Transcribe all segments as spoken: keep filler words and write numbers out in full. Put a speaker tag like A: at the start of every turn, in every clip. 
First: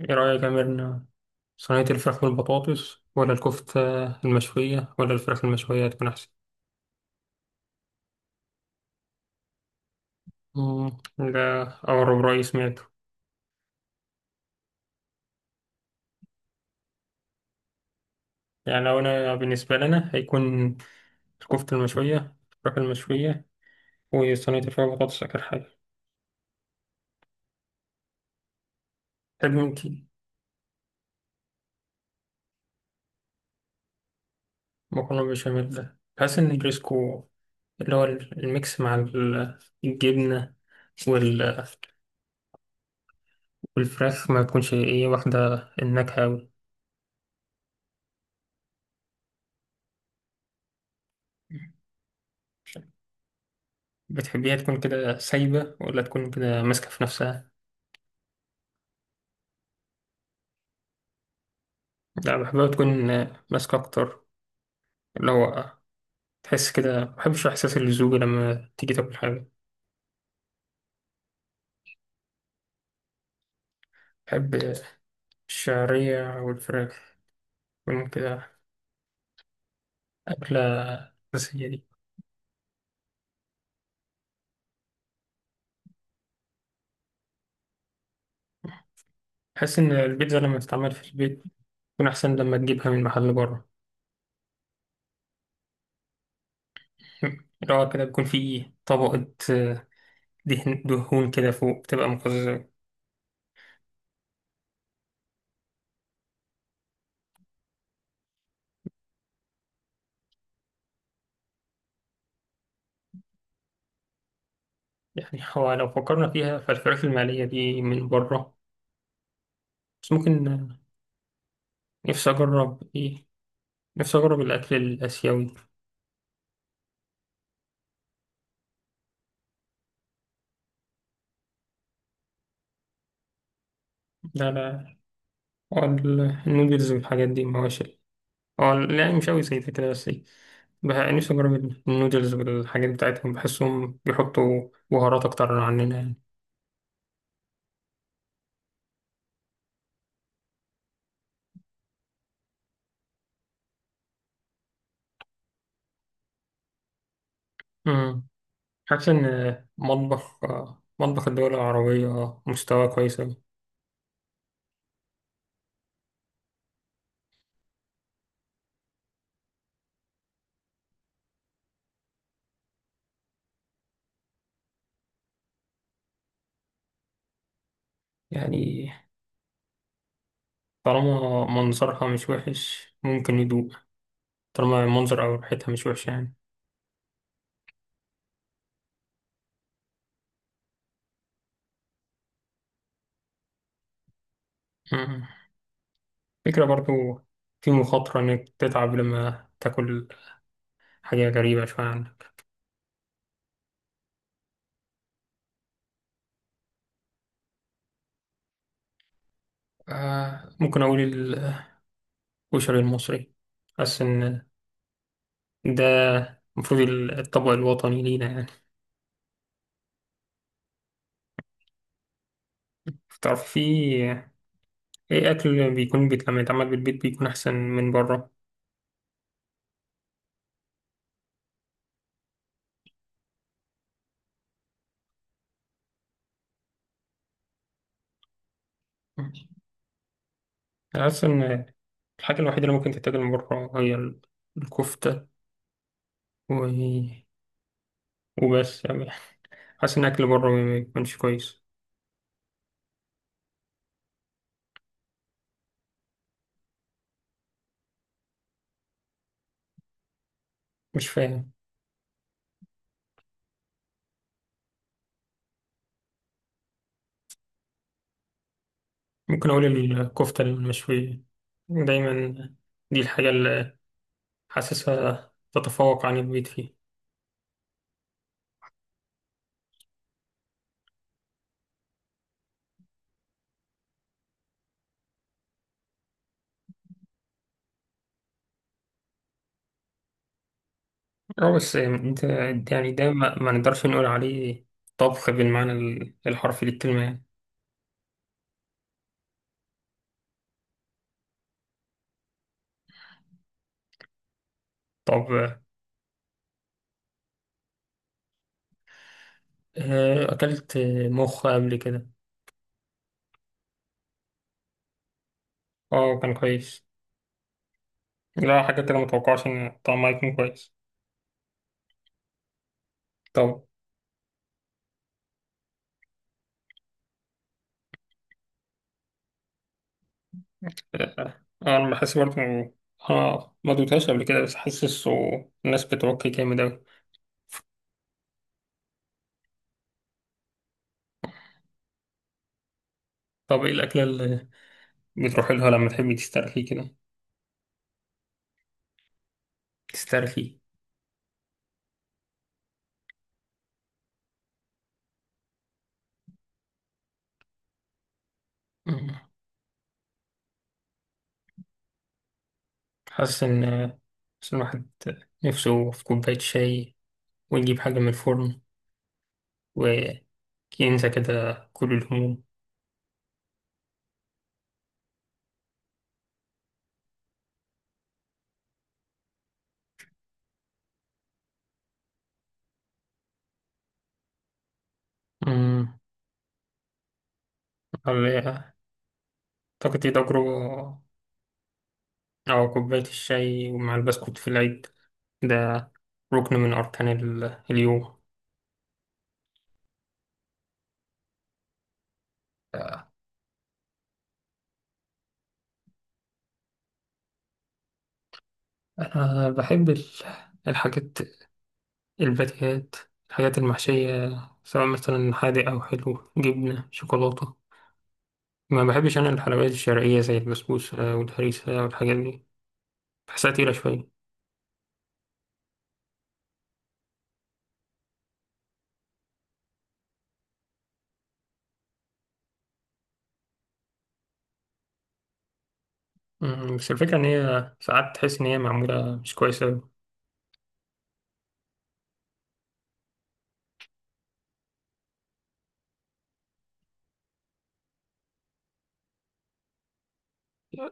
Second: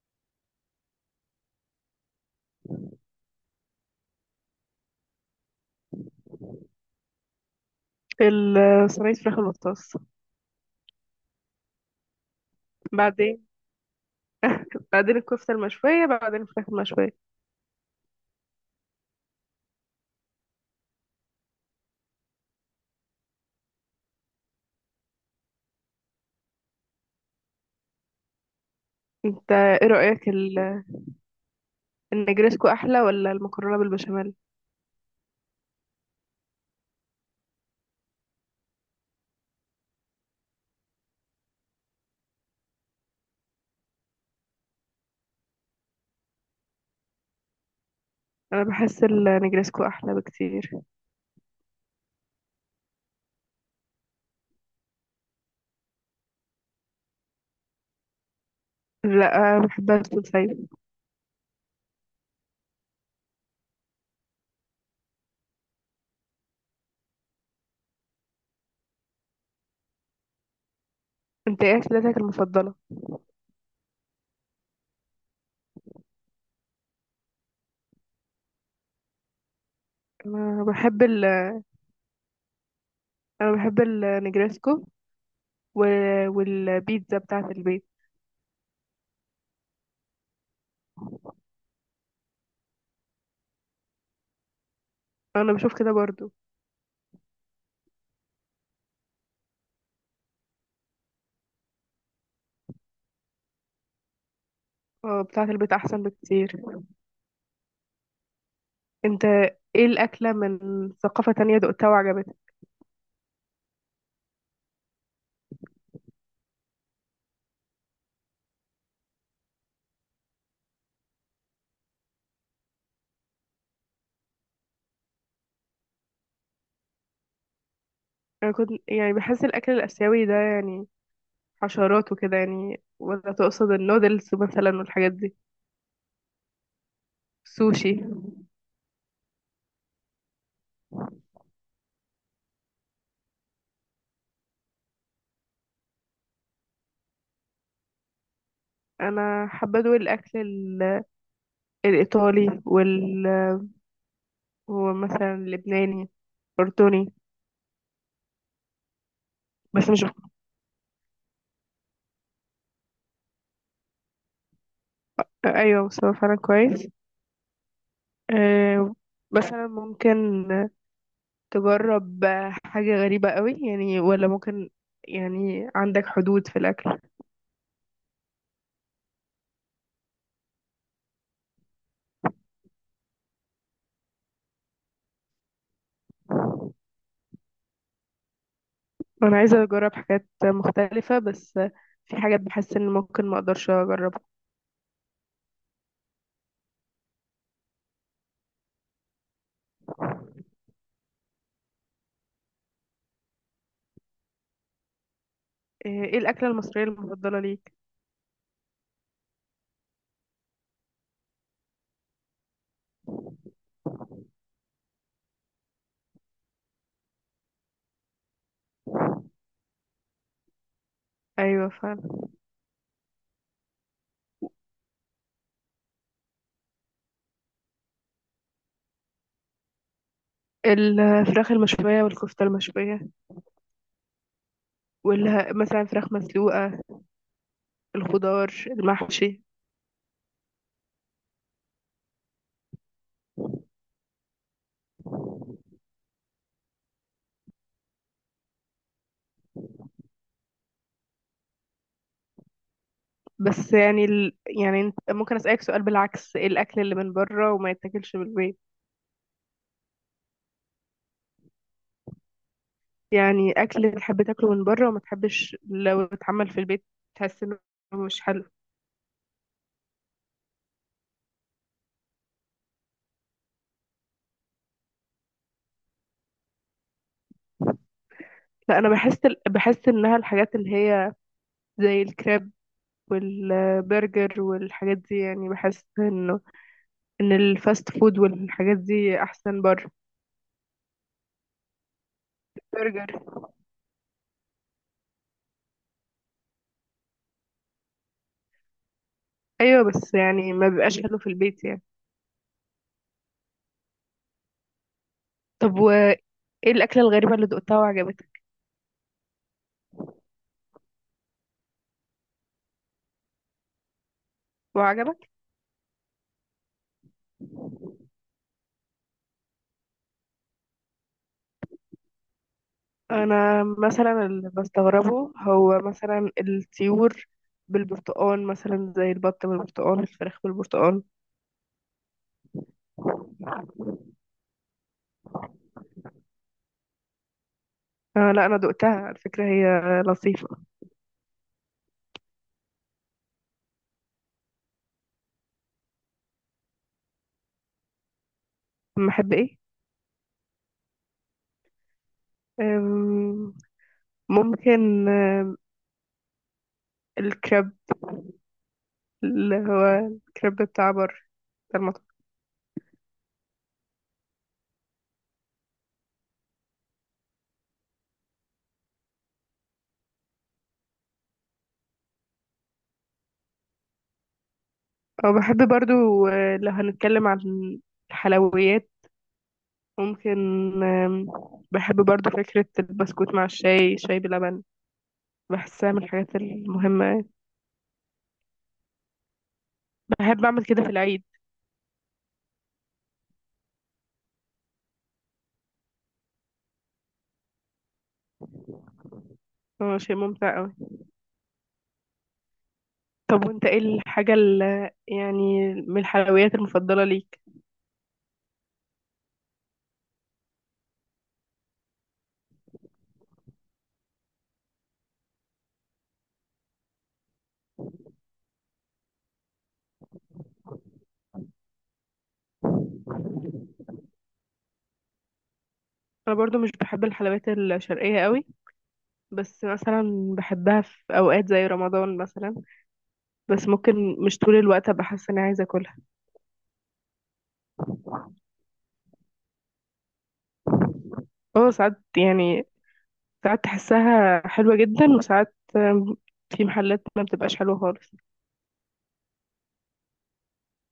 A: ايه رأيك يا ميرنا؟ صينية الفراخ بالبطاطس ولا الكفتة المشوية ولا الفراخ المشوية هتكون أحسن؟
B: في ال- صينية فراخ المختص.
A: مم، ده أغرب رأي سمعته.
B: بعدين بعدين الكفتة المشوية، بعدين الفراخ المشوية.
A: يعني لو أنا بالنسبة لنا هيكون الكفتة المشوية، الفراخ المشوية، وصينية الفراخ بالبطاطس آخر حاجة.
B: انت
A: تحب
B: ايه
A: انتي
B: رأيك ال- النجرسكو احلى ولا المكرونة بالبشاميل؟
A: مكرونة بالبشاميل؟ ده بحس إن الريسكو اللي هو الميكس مع ال- الجبنة وال- والفراخ ما تكونش إيه واخدة النكهة أوي.
B: انا بحس النجرسكو احلى بكتير.
A: بتحبيها تكون كده سايبة ولا تكون كده ماسكة في نفسها؟
B: لا، بحبها تكون سايبة.
A: لا بحبها تكون آه، ماسكة أكتر. اللي هو آه، تحس كده مبحبش إحساس اللزوجة لما تيجي تاكل حاجة.
B: انت ايه اكلتك المفضلة؟
A: بحب آه، الشعرية والفراخ تكون كده. أكلة
B: انا بحب ال
A: أساسية دي.
B: انا بحب النجرسكو و... والبيتزا بتاعة البيت.
A: بحس إن البيتزا لما تتعمل في البيت تكون أحسن لما تجيبها من محل بره.
B: انا بشوف كده برضو.
A: اللي هو كده بيكون فيه طبقة آه، دهن، دهون كده فوق بتبقى مقززة.
B: اه، بتاعة البيت احسن بكتير. انت ايه الاكلة من ثقافة تانية دقتها وعجبتك؟
A: يعني هو لو فكرنا فيها فالفراخ المقلية دي من بره، بس ممكن نفسي أجرب إيه، نفسي أجرب الأكل الآسيوي.
B: انا كنت يعني بحس الاكل الاسيوي ده يعني حشرات وكده، يعني ولا تقصد النودلز
A: لا
B: مثلا
A: لا،
B: والحاجات دي؟
A: هو ال- النودلز والحاجات دي
B: سوشي.
A: مواشي. هو ال- يعني مش أوي زي ده كده، بس إيه بح- نفسي أجرب ال- النودلز والحاجات بتاعتهم، بحسهم بيحطوا بهارات أكتر عننا يعني.
B: انا حابه ادوق الاكل ال- الايطالي، وال ومثلا اللبناني، اردني.
A: أمم. حاسس إن
B: بس مش.
A: مطبخ مطبخ الدول العربية مستوى كويس أوي.
B: ايوه، مستوى فعلا كويس. أه، مثلا ممكن تجرب حاجه غريبه قوي يعني؟ ولا ممكن يعني عندك حدود في الاكل؟
A: يعني طالما منظرها مش وحش ممكن يدوق، طالما المنظر أو ريحتها مش وحشة يعني.
B: انا عايزه اجرب حاجات مختلفه، بس في حاجات بحس ان ممكن ما اقدرش اجربها.
A: أمم. فكرة برضو، في مخاطرة إنك تتعب لما تاكل حاجة غريبة شوية عنك.
B: آه، ايه الاكله المصريه المفضله ليك؟
A: آه ممكن أقول الكشري المصري. حاسس إن ده المفروض الطبق الوطني لينا يعني.
B: ايوه فعلا.
A: تعرف في أي أكل بيكون بيت لما يتعمل بالبيت بيكون أحسن من بره.
B: الفراخ المشوية والكفتة المشوية، واللي مثلا فراخ مسلوقة، الخضار المحشي.
A: أنا حاسس إن الحاجة الوحيدة اللي ممكن تتاكل من بره هي ال- الكفتة، و... وبس يعني. حاسس إن أكل بره ما بيكونش كويس.
B: بس يعني ال... يعني انت- ممكن أسألك سؤال بالعكس، ايه الأكل اللي من بره وما يتاكلش من البيت؟
A: مش فاهم.
B: يعني أكل تحب تاكله من بره وما تحبش لو اتعمل في البيت، تحس انه مش حلو.
A: ممكن أقول الكفتة المشوية دايما، دي الحاجة اللي حاسسها تتفوق عن البيت فيه.
B: لا، انا بحس ال... بحس انها الحاجات اللي هي زي الكريب والبرجر والحاجات دي، يعني بحس انه ان الفاست فود والحاجات دي احسن بره.
A: اه بس انت يعني
B: برجر.
A: ده ما, ما نقدرش نقول عليه طبخ بالمعنى ال- الحرفي للكلمة يعني.
B: ايوه، بس يعني ما بيبقاش حلو في البيت يعني.
A: طب،
B: طب وايه الاكله الغريبه اللي دقتها وعجبتك؟
A: آه، أكلت مخ قبل كده.
B: وعجبك.
A: اه كان كويس، لا حاجة كده متوقعش إن طعمها يكون كويس.
B: انا
A: طب،
B: مثلا اللي بستغربه هو مثلا الطيور بالبرتقال، مثلا زي البط بالبرتقال، الفراخ بالبرتقال.
A: آه، أنا بحس برضه إنه اه ما دوتهاش قبل كده بس حاسس الناس بتوكي جامد أوي.
B: آه لا، انا دقتها على فكره، هي لطيفه.
A: طب إيه الأكلة اللي بتروحي لها لما تحبي تسترخي كده،
B: أما احب ايه؟
A: تسترخي؟
B: أم، ممكن آم، الكريب.
A: مم.
B: اللي هو الكريب بتاع بر بتاع المطعم.
A: حاسس إن حاسس إن الواحد نفسه في كوباية شاي، ونجيب حاجة من الفرن، وكنسى كده كل الهموم.
B: أو بحب برضو، آه، لو هنتكلم عن الحلويات، ممكن، آم، بحب برضو فكرة البسكوت مع الشاي، شاي بلبن. بحسها
A: أمم،
B: من الحاجات المهمة يعني.
A: والله أعتقد دي
B: بحب أعمل كده في
A: تجربة.
B: العيد.
A: أو كوباية الشاي ومع البسكوت في العيد ده ركن من أركان ال- اليوم.
B: هو شيء ممتع أوي. طب وأنت إيه الحاجة اللي يعني من الحلويات المفضلة ليك؟
A: أنا بحب ال- الحاجات، الباتيهات، الحاجات المحشية، سواء مثلا حادق أو حلو جبنة شوكولاتة. ما بحبش أنا الحلويات الشرقية زي البسبوسة والهريسة والحاجات دي، بحسها تقيلة شوية.
B: أنا برضو مش بحب الحلويات الشرقية أوي، بس مثلا بحبها في أوقات زي رمضان مثلا، بس ممكن مش طول الوقت أبقى حاسة إني عايزة أكلها.
A: أمم، بس الفكرة إن هي ساعات تحس إن هي معمولة مش كويسة
B: أه ساعات يعني، ساعات تحسها حلوة جدا، وساعات آم، في محلات ما بتبقاش حلوة خالص.
A: أوي.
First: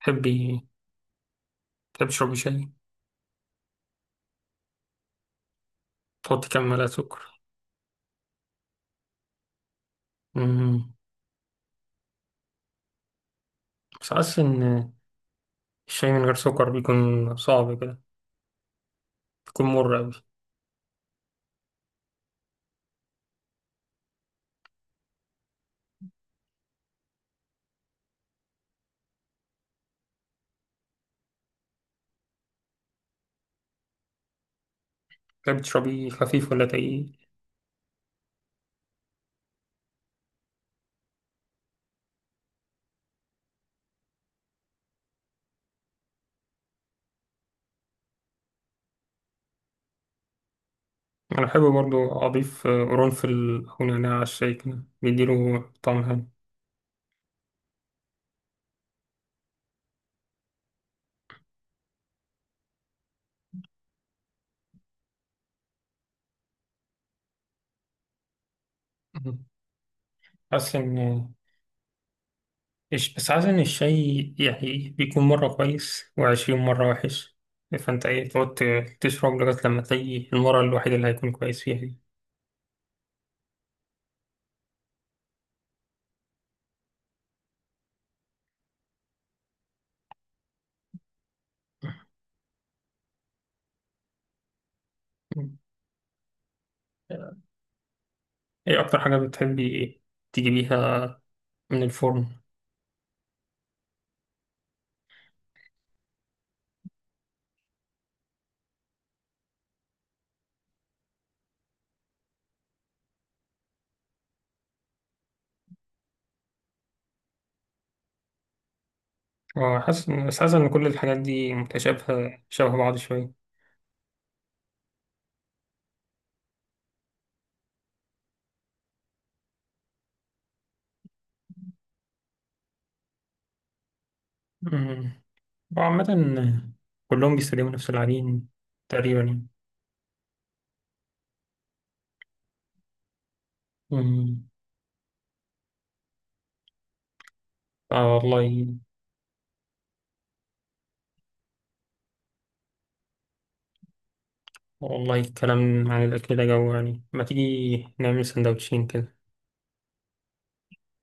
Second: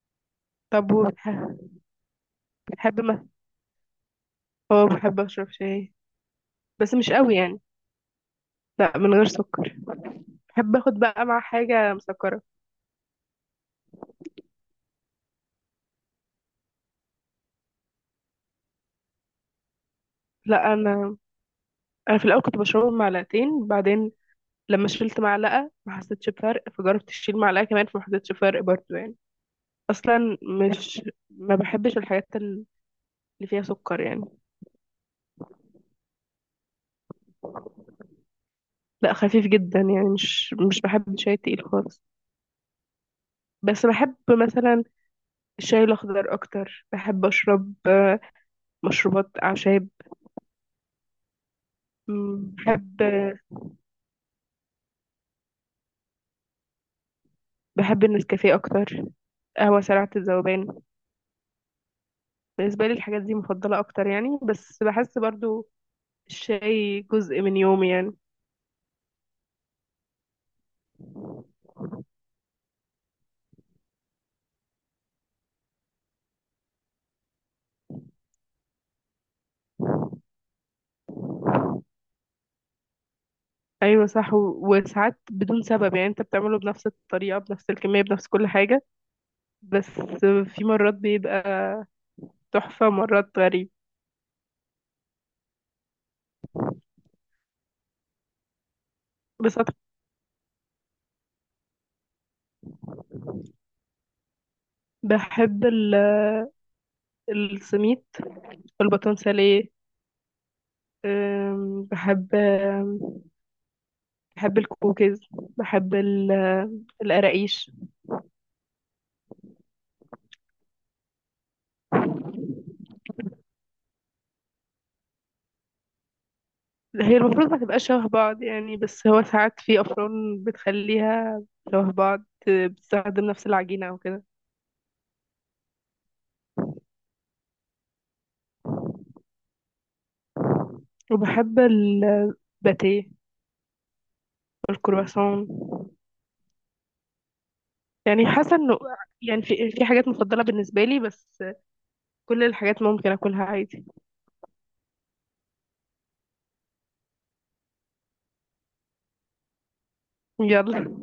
A: تحبي
B: طب وبتح-
A: تحبي تشربي شاي؟
B: بحب مثلا، اه بحب اشرب شاي،
A: تحطي كام معلقة
B: بس مش قوي
A: سكر؟
B: يعني. لا، من غير سكر. بحب
A: مم.
B: اخد بقى مع حاجه مسكره.
A: بس حاسس إن الشاي من غير سكر بيكون صعب كده، بيكون مر أوي.
B: لا انا انا في الاول كنت بشربه بمعلقتين، بعدين لما شلت معلقه ما حسيتش بفرق، فجربت اشيل معلقه كمان فما حسيتش بفرق برضه يعني. اصلا مش ما بحبش الحاجات اللي فيها سكر يعني.
A: تحبي تشربي خفيف ولا تقيل؟
B: لا، خفيف جدا يعني، مش مش بحب الشاي التقيل خالص. بس بحب مثلا الشاي الاخضر اكتر. بحب اشرب آه، مشروبات اعشاب.
A: أنا بحب برضو
B: مم،
A: أضيف آه،
B: بحب.
A: قرنفل أو نعناع على الشاي كده بيديله طعم حلو.
B: بحب النسكافيه اكتر، قهوة سريعة الذوبان. بالنسبة لي الحاجات دي مفضلة أكتر يعني، بس بحس برضو الشاي جزء من يومي يعني.
A: مم. حاسس إن إيش بس حاسس إن الشاي يعني بيكون مرة كويس وعشرين مرة وحش. فأنت إيه، تقعد تشرب لغاية لما تلاقي المرة الوحيدة اللي هيكون كويس فيها.
B: أيوة صح، و- وساعات بدون سبب يعني، أنت بتعمله بنفس الطريقة بنفس الكمية بنفس كل حاجة، بس في مرات بيبقى تحفة، مرات غريب.
A: دي. ايه اكتر حاجة
B: بصراحة
A: بتحبي تجيبيها من الفرن؟
B: بحب ال- السميت والباتون ساليه. أم، بحب أم، بحب الكوكيز. بحب ال- القراقيش.
A: وحاسس، بس حاسس ان كل الحاجات دي متشابهة شبه بعض شوية.
B: هي المفروض ما تبقاش شبه بعض يعني، بس هو ساعات في أفران بتخليها شبه بعض، بتستخدم نفس العجينة أو كده.
A: أمم. وعامة كلهم بيستخدموا نفس العجين تقريبا يعني.
B: وبحب الباتيه
A: أمم.
B: والكرواسون.
A: آه
B: يعني حاسة
A: والله.
B: انه يعني في في حاجات مفضلة بالنسبة لي، بس كل الحاجات ممكن اكلها عادي.
A: والله الكلام عن الأكل ده جو، يعني ما تيجي نعمل سندوتشين كده؟
B: يلا.